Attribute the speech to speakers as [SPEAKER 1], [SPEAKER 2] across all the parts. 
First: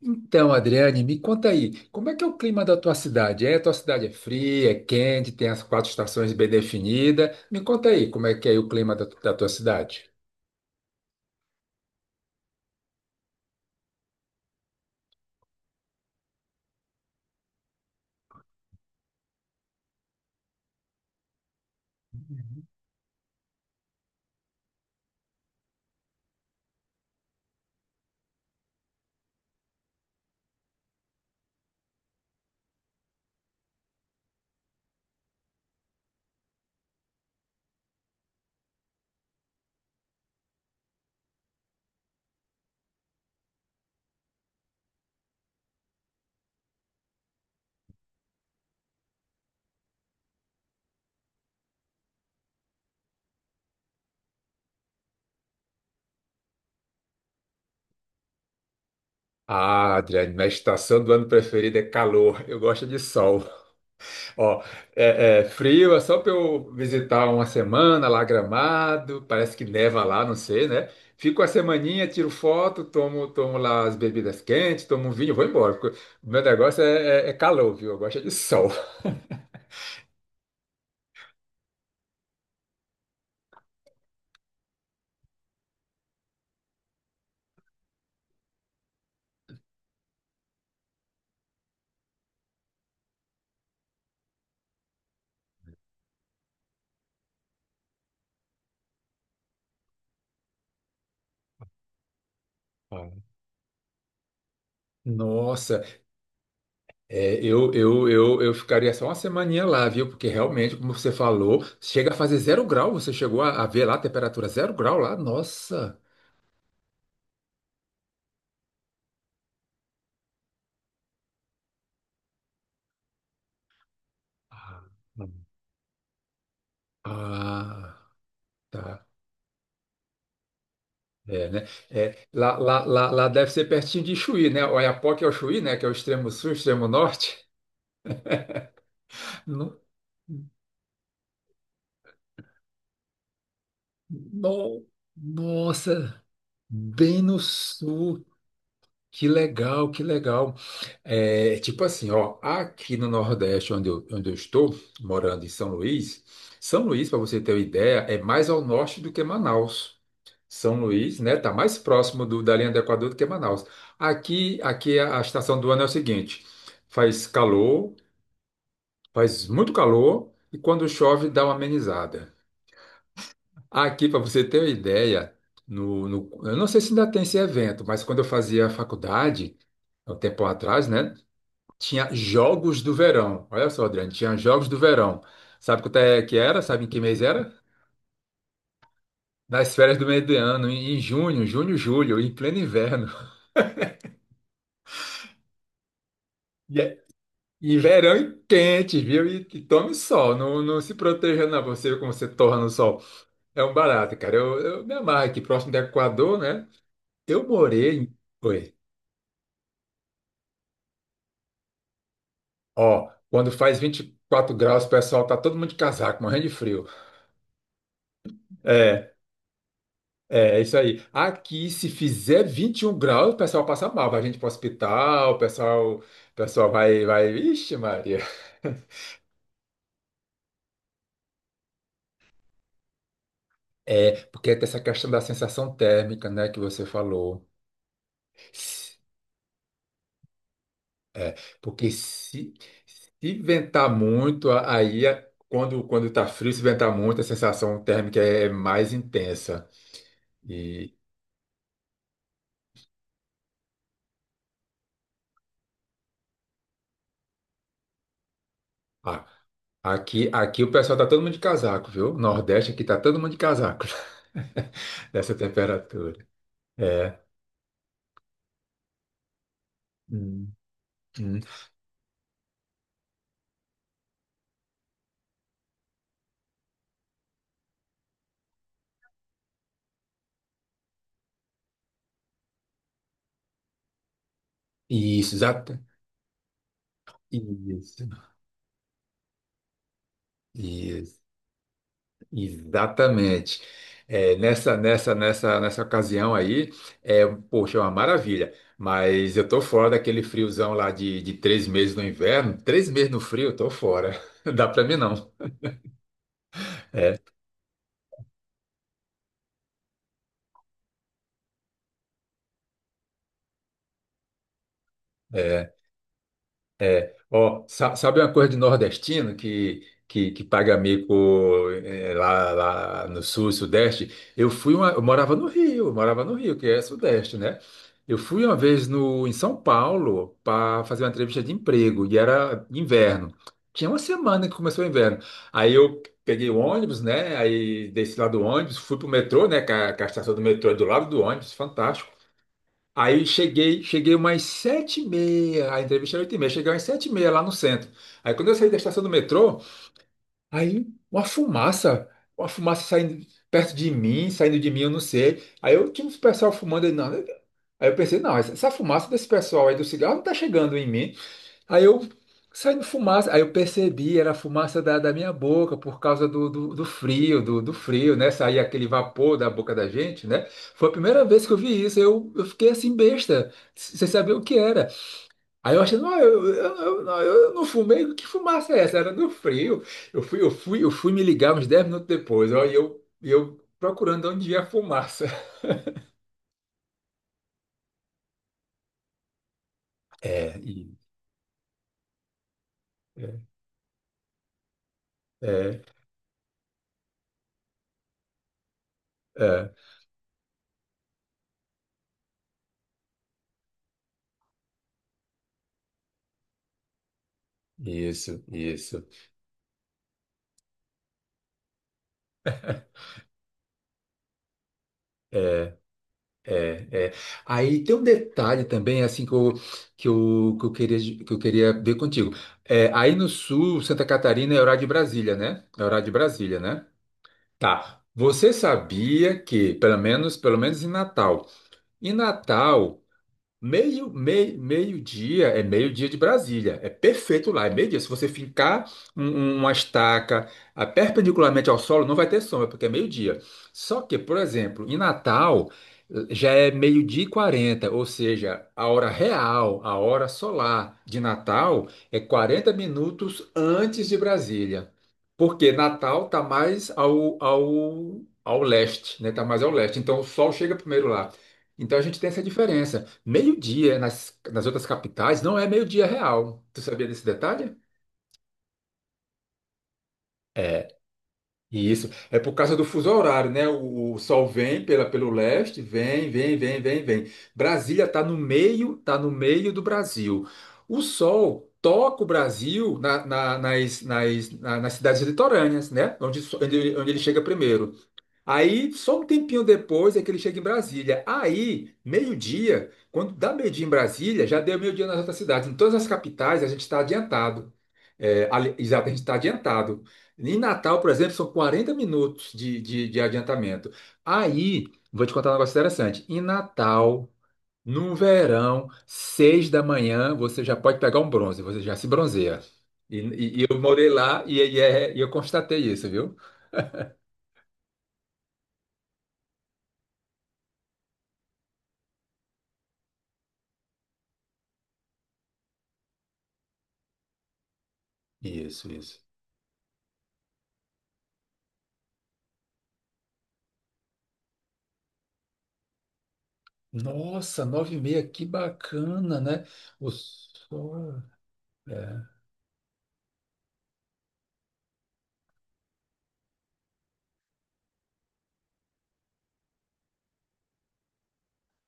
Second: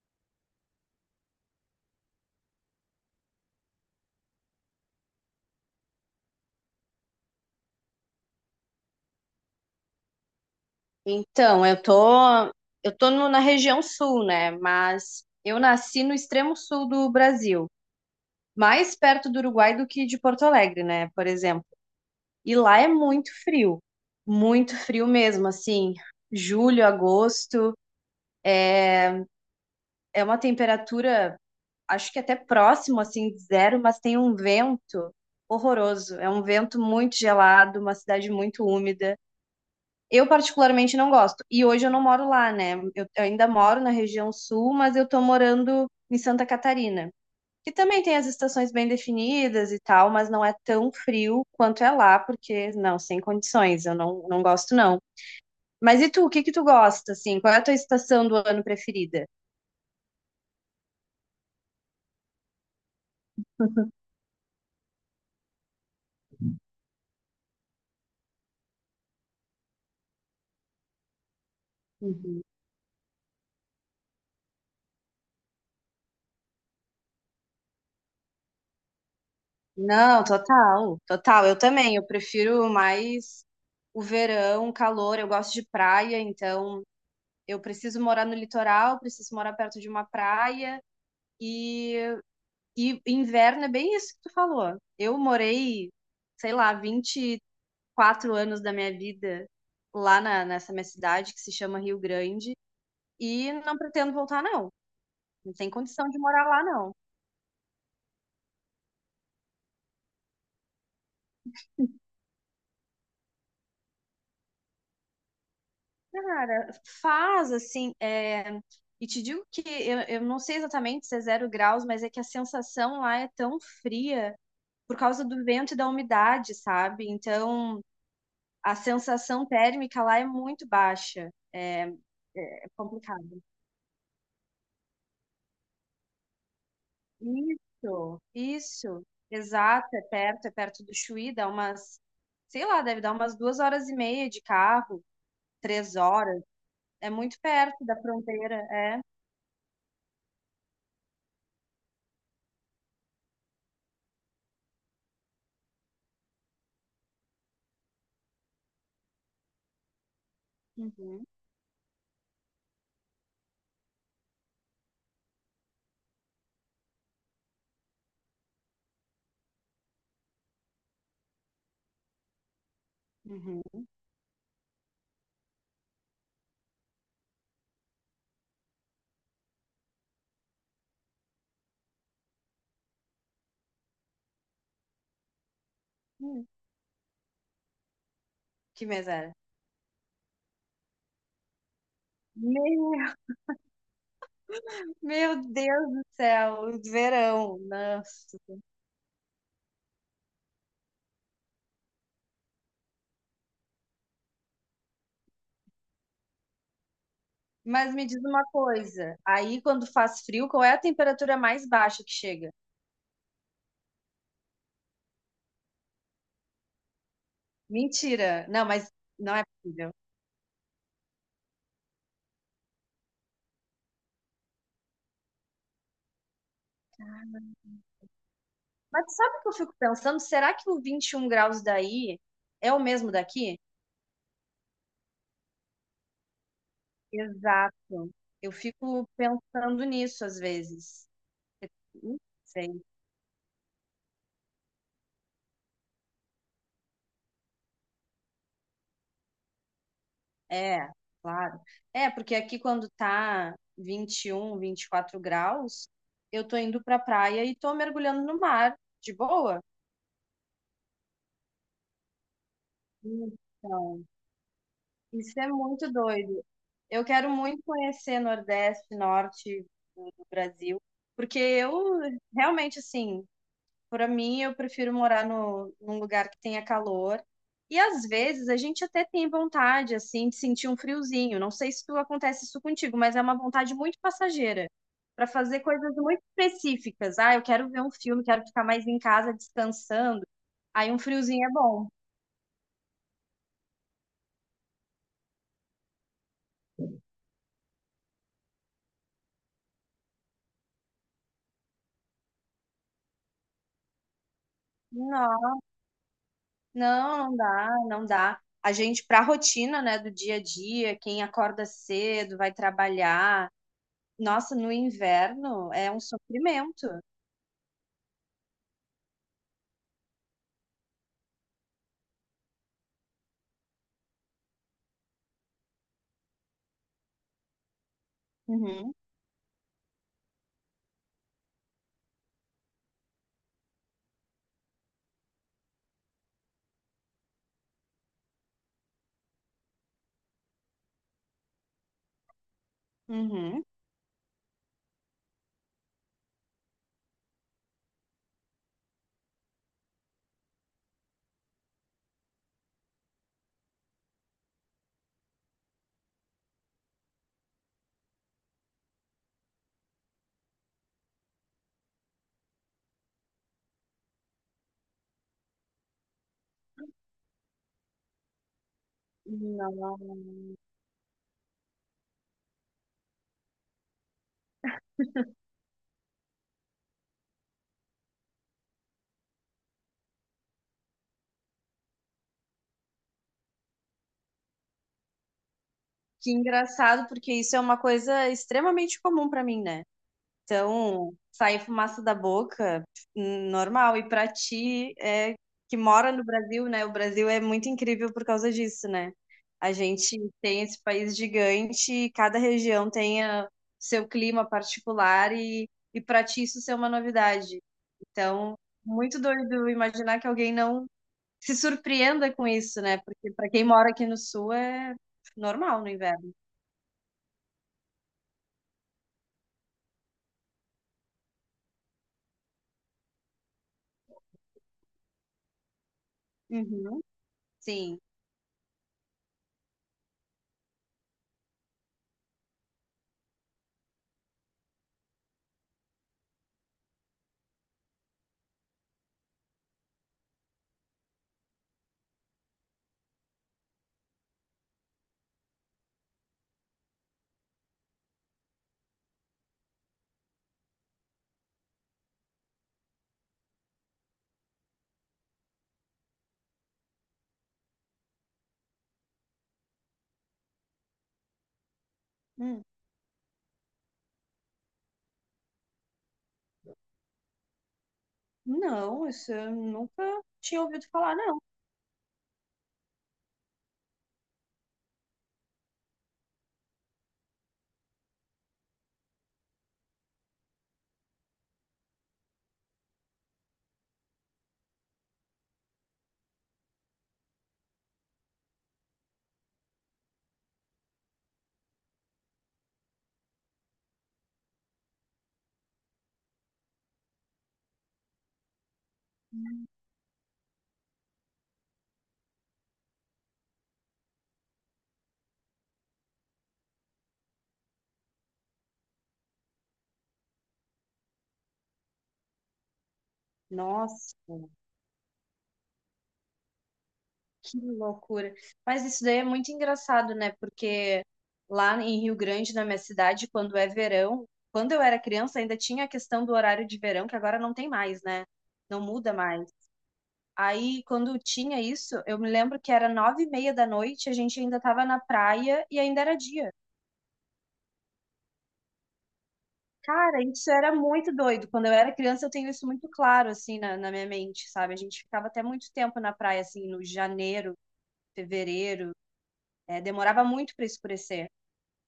[SPEAKER 1] Então, Adriane, me conta aí, como é que é o clima da tua cidade? É, a tua cidade é fria, é quente, tem as quatro estações bem definidas. Me conta aí, como é que é o clima da tua cidade?
[SPEAKER 2] Então, eu tô no- na região sul, né? Mas eu nasci no extremo sul do Brasil, mais perto do Uruguai do que de Porto Alegre, né? Por exemplo. E lá é muito frio mesmo, assim, julho, agosto, é uma temperatura, acho que até próximo, assim, de zero, mas tem um vento horroroso. É um vento muito gelado, uma cidade muito úmida. Eu particularmente não gosto. E hoje eu não moro lá, né? Eu ainda moro na região sul, mas eu tô morando em Santa Catarina, que também tem as estações bem definidas e tal, mas não é tão frio quanto é lá, porque não, sem condições, eu não, não gosto não. Mas e tu, o que que tu gosta assim? Qual é a tua estação do ano preferida?
[SPEAKER 1] Ah, Adriane, minha estação do ano preferida é calor. Eu gosto de sol. Ó, é, é frio, é só para eu visitar uma semana lá Gramado. Parece que neva lá, não sei, né? Fico a semaninha, tiro
[SPEAKER 2] Uhum.
[SPEAKER 1] foto, tomo lá as bebidas quentes, tomo um vinho, vou embora, porque o Meu negócio é, é calor, viu? Eu gosto de sol.
[SPEAKER 2] Não, total, total. Eu também, eu prefiro mais o verão, o calor, eu gosto de praia, então eu preciso morar no litoral, preciso morar perto de uma praia. E, e inverno é bem isso que tu falou. Eu morei, sei lá, 24 anos da minha vida lá na, nessa minha cidade, que se chama Rio Grande,
[SPEAKER 1] Ah,
[SPEAKER 2] e não pretendo voltar, não. Não tem
[SPEAKER 1] nossa,
[SPEAKER 2] condição de morar lá, não.
[SPEAKER 1] é, eu ficaria só uma semaninha lá, viu? Porque realmente, como você falou, chega a fazer zero grau. Você chegou a ver lá a temperatura zero grau lá? Nossa.
[SPEAKER 2] Cara, faz assim. E te digo que eu não sei exatamente se é zero graus, mas é que a sensação lá é tão fria
[SPEAKER 1] Ah,
[SPEAKER 2] por causa do
[SPEAKER 1] hum.
[SPEAKER 2] vento e da umidade, sabe? Então
[SPEAKER 1] Ah,
[SPEAKER 2] a
[SPEAKER 1] tá.
[SPEAKER 2] sensação térmica lá é muito baixa.
[SPEAKER 1] É, né?
[SPEAKER 2] É,
[SPEAKER 1] É,
[SPEAKER 2] é é
[SPEAKER 1] lá
[SPEAKER 2] complicado.
[SPEAKER 1] deve ser pertinho de Chuí, né? Oiapoque é o Chuí, né? Que é o extremo sul, extremo norte.
[SPEAKER 2] Isso, isso.
[SPEAKER 1] No,
[SPEAKER 2] Exato, é perto do Chuí, dá umas, sei lá, deve dar umas 2 horas e meia de
[SPEAKER 1] no-
[SPEAKER 2] carro, três
[SPEAKER 1] Nossa,
[SPEAKER 2] horas. É
[SPEAKER 1] bem no
[SPEAKER 2] muito perto da
[SPEAKER 1] sul.
[SPEAKER 2] fronteira, é.
[SPEAKER 1] Que legal, que legal. É, tipo assim, ó, aqui no Nordeste, onde eu estou, morando em São Luís. São Luís, para você ter uma ideia, é mais ao norte do que Manaus. São Luís,
[SPEAKER 2] Uhum,
[SPEAKER 1] né, tá mais próximo da linha do Equador do que Manaus. Aqui, a estação do ano é o seguinte: faz calor, faz muito calor, e quando chove dá uma amenizada.
[SPEAKER 2] uhum.
[SPEAKER 1] Aqui, para você ter uma ideia, eu não sei se ainda tem esse evento, mas quando eu fazia faculdade, há um tempo atrás, né? Tinha Jogos do Verão. Olha só, Adriano, tinha Jogos do Verão. Sabe quanto é que
[SPEAKER 2] Hum,
[SPEAKER 1] era? Sabe em que mês era?
[SPEAKER 2] que mês?
[SPEAKER 1] Nas férias do meio do ano, em junho, julho, em pleno inverno.
[SPEAKER 2] Meu, meu Deus do céu,
[SPEAKER 1] E, é-
[SPEAKER 2] verão,
[SPEAKER 1] e
[SPEAKER 2] nossa.
[SPEAKER 1] verão e quente, viu? E tome sol, não, não se proteja não, você como você torra no sol. É um barato, cara. Eu me amarro aqui, próximo do Equador, né? Eu morei
[SPEAKER 2] Mas me
[SPEAKER 1] em...
[SPEAKER 2] diz uma
[SPEAKER 1] Oi.
[SPEAKER 2] coisa, aí quando faz frio, qual é a temperatura mais baixa que chega?
[SPEAKER 1] Ó, quando faz 24 graus, o pessoal tá todo mundo de casaco, morrendo de frio.
[SPEAKER 2] Mentira. Não, mas
[SPEAKER 1] É,
[SPEAKER 2] não é possível.
[SPEAKER 1] É isso aí. Aqui, se fizer 21 graus, o pessoal passa mal. Vai gente para o hospital, o pessoal vai, vai. Ixi, Maria.
[SPEAKER 2] Mas sabe o que eu fico pensando? Será que o 21 graus daí é o mesmo daqui?
[SPEAKER 1] É, porque tem essa questão da sensação térmica, né, que você falou.
[SPEAKER 2] Exato. Eu
[SPEAKER 1] S-
[SPEAKER 2] fico pensando nisso às vezes.
[SPEAKER 1] É, porque
[SPEAKER 2] Não
[SPEAKER 1] se,
[SPEAKER 2] sei.
[SPEAKER 1] se ventar muito, quando tá frio, se ventar muito, a sensação térmica é mais intensa.
[SPEAKER 2] É,
[SPEAKER 1] E
[SPEAKER 2] claro. É, porque aqui quando tá vinte e um, vinte e quatro graus, eu tô indo pra praia e tô mergulhando no mar, de
[SPEAKER 1] ah,
[SPEAKER 2] boa.
[SPEAKER 1] Aqui o pessoal tá todo mundo de casaco, viu? Nordeste aqui tá todo mundo de casaco
[SPEAKER 2] Então,
[SPEAKER 1] dessa
[SPEAKER 2] isso é muito
[SPEAKER 1] temperatura.
[SPEAKER 2] doido. Eu
[SPEAKER 1] É.
[SPEAKER 2] quero muito conhecer Nordeste, Norte do
[SPEAKER 1] Hum,
[SPEAKER 2] Brasil, porque
[SPEAKER 1] hum.
[SPEAKER 2] eu realmente, assim, para mim, eu prefiro morar no, num lugar que tenha calor. E às vezes a gente até tem vontade, assim, de sentir um friozinho. Não sei se tu acontece isso contigo, mas é uma vontade muito passageira para
[SPEAKER 1] Isso,
[SPEAKER 2] fazer
[SPEAKER 1] exata,
[SPEAKER 2] coisas muito específicas. Ah, eu quero ver um
[SPEAKER 1] isso,
[SPEAKER 2] filme, quero ficar mais em casa descansando. Aí um
[SPEAKER 1] isso,
[SPEAKER 2] friozinho é bom.
[SPEAKER 1] exatamente. É, nessa ocasião aí, é, poxa, é uma maravilha. Mas eu tô fora daquele friozão lá de três meses no inverno. Três meses no frio, eu tô fora. Dá pra mim não. É,
[SPEAKER 2] Não, não dá, não dá. A gente, para a rotina, né, do dia a dia, quem acorda cedo, vai trabalhar. Nossa, no inverno
[SPEAKER 1] é.
[SPEAKER 2] é um sofrimento.
[SPEAKER 1] Ó, sabe uma coisa de nordestino que paga mico, eh, lá no sul e sudeste? Eu morava no Rio, que é sudeste, né? Eu fui uma vez
[SPEAKER 2] Uhum,
[SPEAKER 1] no, em São Paulo para fazer uma entrevista de emprego e era inverno. Tinha uma semana que começou o inverno. Aí eu peguei o ônibus, né? Aí desci lá do ônibus, fui pro metrô, né? Que a estação do metrô é do lado do ônibus, fantástico. Aí
[SPEAKER 2] uhum.
[SPEAKER 1] cheguei umas sete e meia, a entrevista era oito e meia, cheguei umas sete e meia lá no centro. Aí quando eu saí da estação do metrô, aí uma fumaça saindo perto de mim, saindo de mim, eu não sei. Aí eu tinha uns pessoal fumando, aí, não, né? Aí eu pensei, não, essa fumaça desse pessoal aí do cigarro não tá chegando em mim. Aí eu Saindo fumaça, aí eu percebi, era a fumaça da minha boca por causa do frio, do frio, né? Saía aquele vapor da boca da
[SPEAKER 2] Não.
[SPEAKER 1] gente, né? Foi a primeira vez que eu vi isso, eu fiquei assim besta, sem saber o que era. Aí eu achei, não, não, eu não fumei, que fumaça é essa? Era do frio. Eu fui me ligar uns 10 minutos depois, ó, e eu procurando onde ia a fumaça.
[SPEAKER 2] Que engraçado, porque isso é uma coisa extremamente comum para mim, né?
[SPEAKER 1] É, e-
[SPEAKER 2] Então, sair fumaça da boca,
[SPEAKER 1] é,
[SPEAKER 2] normal. E pra ti, é, que
[SPEAKER 1] é,
[SPEAKER 2] mora no Brasil, né? O Brasil é muito incrível por causa disso, né?
[SPEAKER 1] é,
[SPEAKER 2] A gente tem esse país gigante e cada região tem seu clima particular e, pra ti isso ser uma novidade.
[SPEAKER 1] isso,
[SPEAKER 2] Então,
[SPEAKER 1] isso,
[SPEAKER 2] muito doido imaginar que alguém não se surpreenda com isso, né? Porque pra quem mora aqui no Sul é
[SPEAKER 1] é,
[SPEAKER 2] normal no inverno.
[SPEAKER 1] é, é. Aí tem um detalhe também, assim, que eu queria, ver contigo. É, aí no sul, Santa Catarina é horário de Brasília, né? É horário de Brasília, né?
[SPEAKER 2] Uhum. Sim.
[SPEAKER 1] Tá. Você sabia que, pelo menos em Natal, em Natal, meio-dia é meio-dia de Brasília. É perfeito lá, é meio-dia. Se você fincar um- uma estaca, ah, perpendicularmente ao solo, não vai ter sombra, porque é meio-dia. Só que, por exemplo, em Natal, eh, já é meio-dia e 40, ou seja, a hora real, a hora solar de Natal é 40 minutos antes de Brasília. Porque Natal está mais ao leste, né? Está mais ao leste. Então o sol chega primeiro lá. Então a gente tem essa diferença. Meio-dia nas outras capitais não é meio-dia real. Tu sabia desse detalhe?
[SPEAKER 2] Não, isso eu nunca tinha ouvido falar, não.
[SPEAKER 1] Isso. É por causa do fuso horário, né? O sol vem pelo leste, vem, vem, vem, vem, vem. Brasília tá no meio do Brasil. O sol toca o Brasil nas cidades litorâneas, né? Onde ele chega primeiro. Aí, só um tempinho depois é que ele chega em Brasília. Aí, meio-dia, quando dá meio-dia em Brasília, já deu meio-dia nas outras cidades. Em todas as capitais, a gente está adiantado. É, exato, a gente está adiantado. Em Natal, por exemplo, são 40 minutos de adiantamento. Aí, vou te contar um negócio interessante. Em Natal, no verão, seis da manhã, você já pode pegar um bronze, você já se bronzeia. E eu morei
[SPEAKER 2] Nossa,
[SPEAKER 1] lá e e eu constatei isso, viu?
[SPEAKER 2] que loucura. Mas isso daí é muito engraçado, né? Porque lá em Rio Grande, na minha cidade, quando é verão, quando eu era criança, ainda tinha a questão do horário de verão, que agora não tem mais, né? Não
[SPEAKER 1] Isso,
[SPEAKER 2] muda
[SPEAKER 1] isso.
[SPEAKER 2] mais. Aí, quando tinha isso, eu me lembro que era 21h30 da noite, a gente ainda estava na praia e ainda era dia.
[SPEAKER 1] Nossa, nove e meia, que bacana, né? O
[SPEAKER 2] Cara, isso era muito
[SPEAKER 1] sol,
[SPEAKER 2] doido. Quando eu era
[SPEAKER 1] é.
[SPEAKER 2] criança, eu tenho isso muito claro, assim, na minha mente, sabe? A gente ficava até muito tempo na praia, assim, no janeiro, fevereiro. É, demorava muito para escurecer.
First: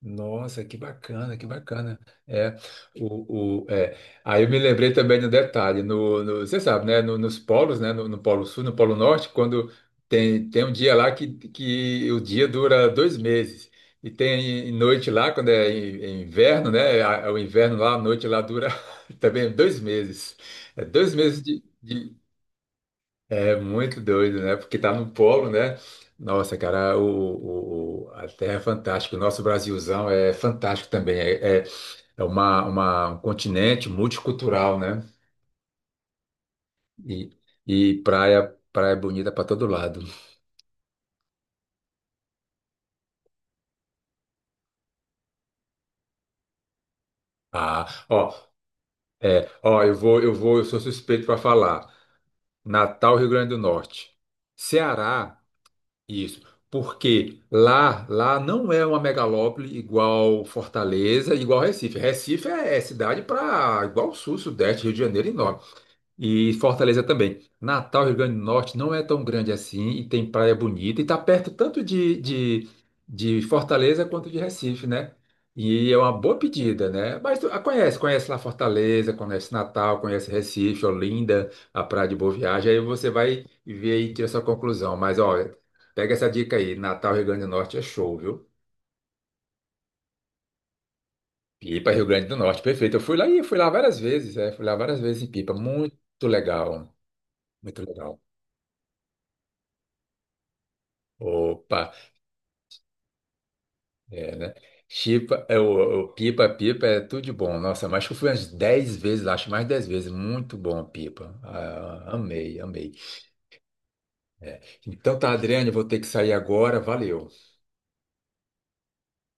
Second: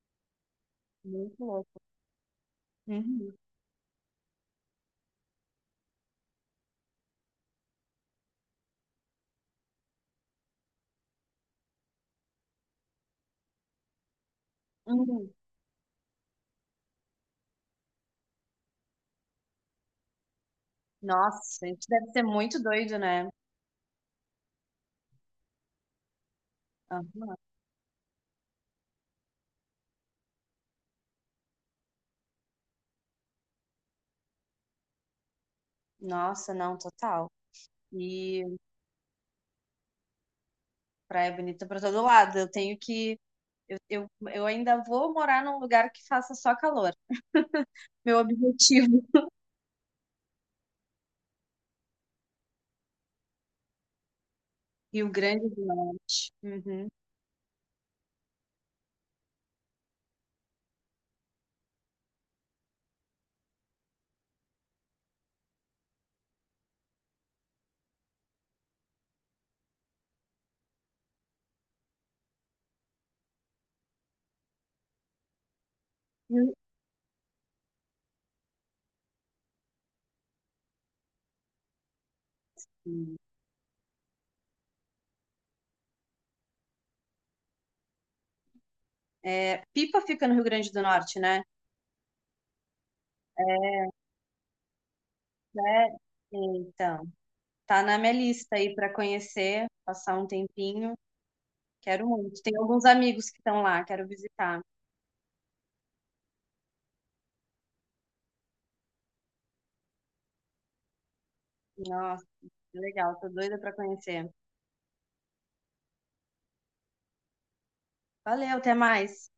[SPEAKER 1] Nossa, que bacana, que
[SPEAKER 2] Muito louco.
[SPEAKER 1] bacana. É,
[SPEAKER 2] Uhum.
[SPEAKER 1] é. Aí eu me lembrei também de um detalhe, você sabe, né? Nos polos, né? No Polo Sul, no Polo Norte, quando tem um dia lá que o dia dura dois meses. E tem noite lá,
[SPEAKER 2] Uhum.
[SPEAKER 1] quando é inverno, né? O inverno lá, a noite lá dura também dois meses. É dois meses de,
[SPEAKER 2] Nossa, isso deve
[SPEAKER 1] de-
[SPEAKER 2] ser muito doido, né?
[SPEAKER 1] É muito doido, né? Porque tá no polo, né? Nossa, cara,
[SPEAKER 2] Aham.
[SPEAKER 1] a Terra é fantástica. O nosso Brasilzão é fantástico também. É, é, é uma, um continente multicultural, né?
[SPEAKER 2] Nossa, não, total.
[SPEAKER 1] E, e
[SPEAKER 2] E
[SPEAKER 1] praia, praia bonita para todo lado.
[SPEAKER 2] praia bonita para todo lado. Eu tenho que. Eu, eu, eu ainda vou morar num lugar que faça só calor.
[SPEAKER 1] Ah,
[SPEAKER 2] Meu
[SPEAKER 1] ó,
[SPEAKER 2] objetivo.
[SPEAKER 1] é, ó, eu vou, eu sou suspeito para falar. Natal, Rio Grande do Norte.
[SPEAKER 2] E o
[SPEAKER 1] Ceará.
[SPEAKER 2] Grande do Norte.
[SPEAKER 1] Isso, porque lá não é uma megalópole igual Fortaleza, igual Recife. Recife é, é cidade para igual Sul, Sudeste, Rio de Janeiro e Norte. E Fortaleza também. Natal, Rio Grande do Norte, não é tão grande assim e tem praia bonita e está perto tanto de Fortaleza quanto de Recife, né? E é uma boa
[SPEAKER 2] Uhum.
[SPEAKER 1] pedida, né? Mas tu, ah, conhece lá Fortaleza, conhece Natal, conhece Recife, Olinda, a Praia de Boa Viagem, aí você vai ver aí tira sua conclusão. Mas olha, pega essa dica aí, Natal, Rio Grande do Norte é show, viu?
[SPEAKER 2] É, Pipa fica no Rio Grande do Norte, né?
[SPEAKER 1] Pipa, Rio Grande do Norte, perfeito. Eu fui lá e Fui lá várias vezes, é, fui lá várias vezes em Pipa,
[SPEAKER 2] É,
[SPEAKER 1] muito legal,
[SPEAKER 2] então,
[SPEAKER 1] muito
[SPEAKER 2] tá na minha
[SPEAKER 1] legal.
[SPEAKER 2] lista aí para conhecer, passar um tempinho.
[SPEAKER 1] Opa.
[SPEAKER 2] Quero muito. Tem alguns amigos que estão lá, quero
[SPEAKER 1] É, né?
[SPEAKER 2] visitar.
[SPEAKER 1] Chipa, é, pipa é tudo de bom. Nossa, mas que eu fui umas 10 vezes, lá, acho mais 10 vezes. Muito bom, pipa. Ah,
[SPEAKER 2] Nossa,
[SPEAKER 1] amei,
[SPEAKER 2] que
[SPEAKER 1] amei.
[SPEAKER 2] legal, tô doida para conhecer.
[SPEAKER 1] É. Então tá, Adriane, eu vou ter que sair agora. Valeu.
[SPEAKER 2] Valeu, até mais.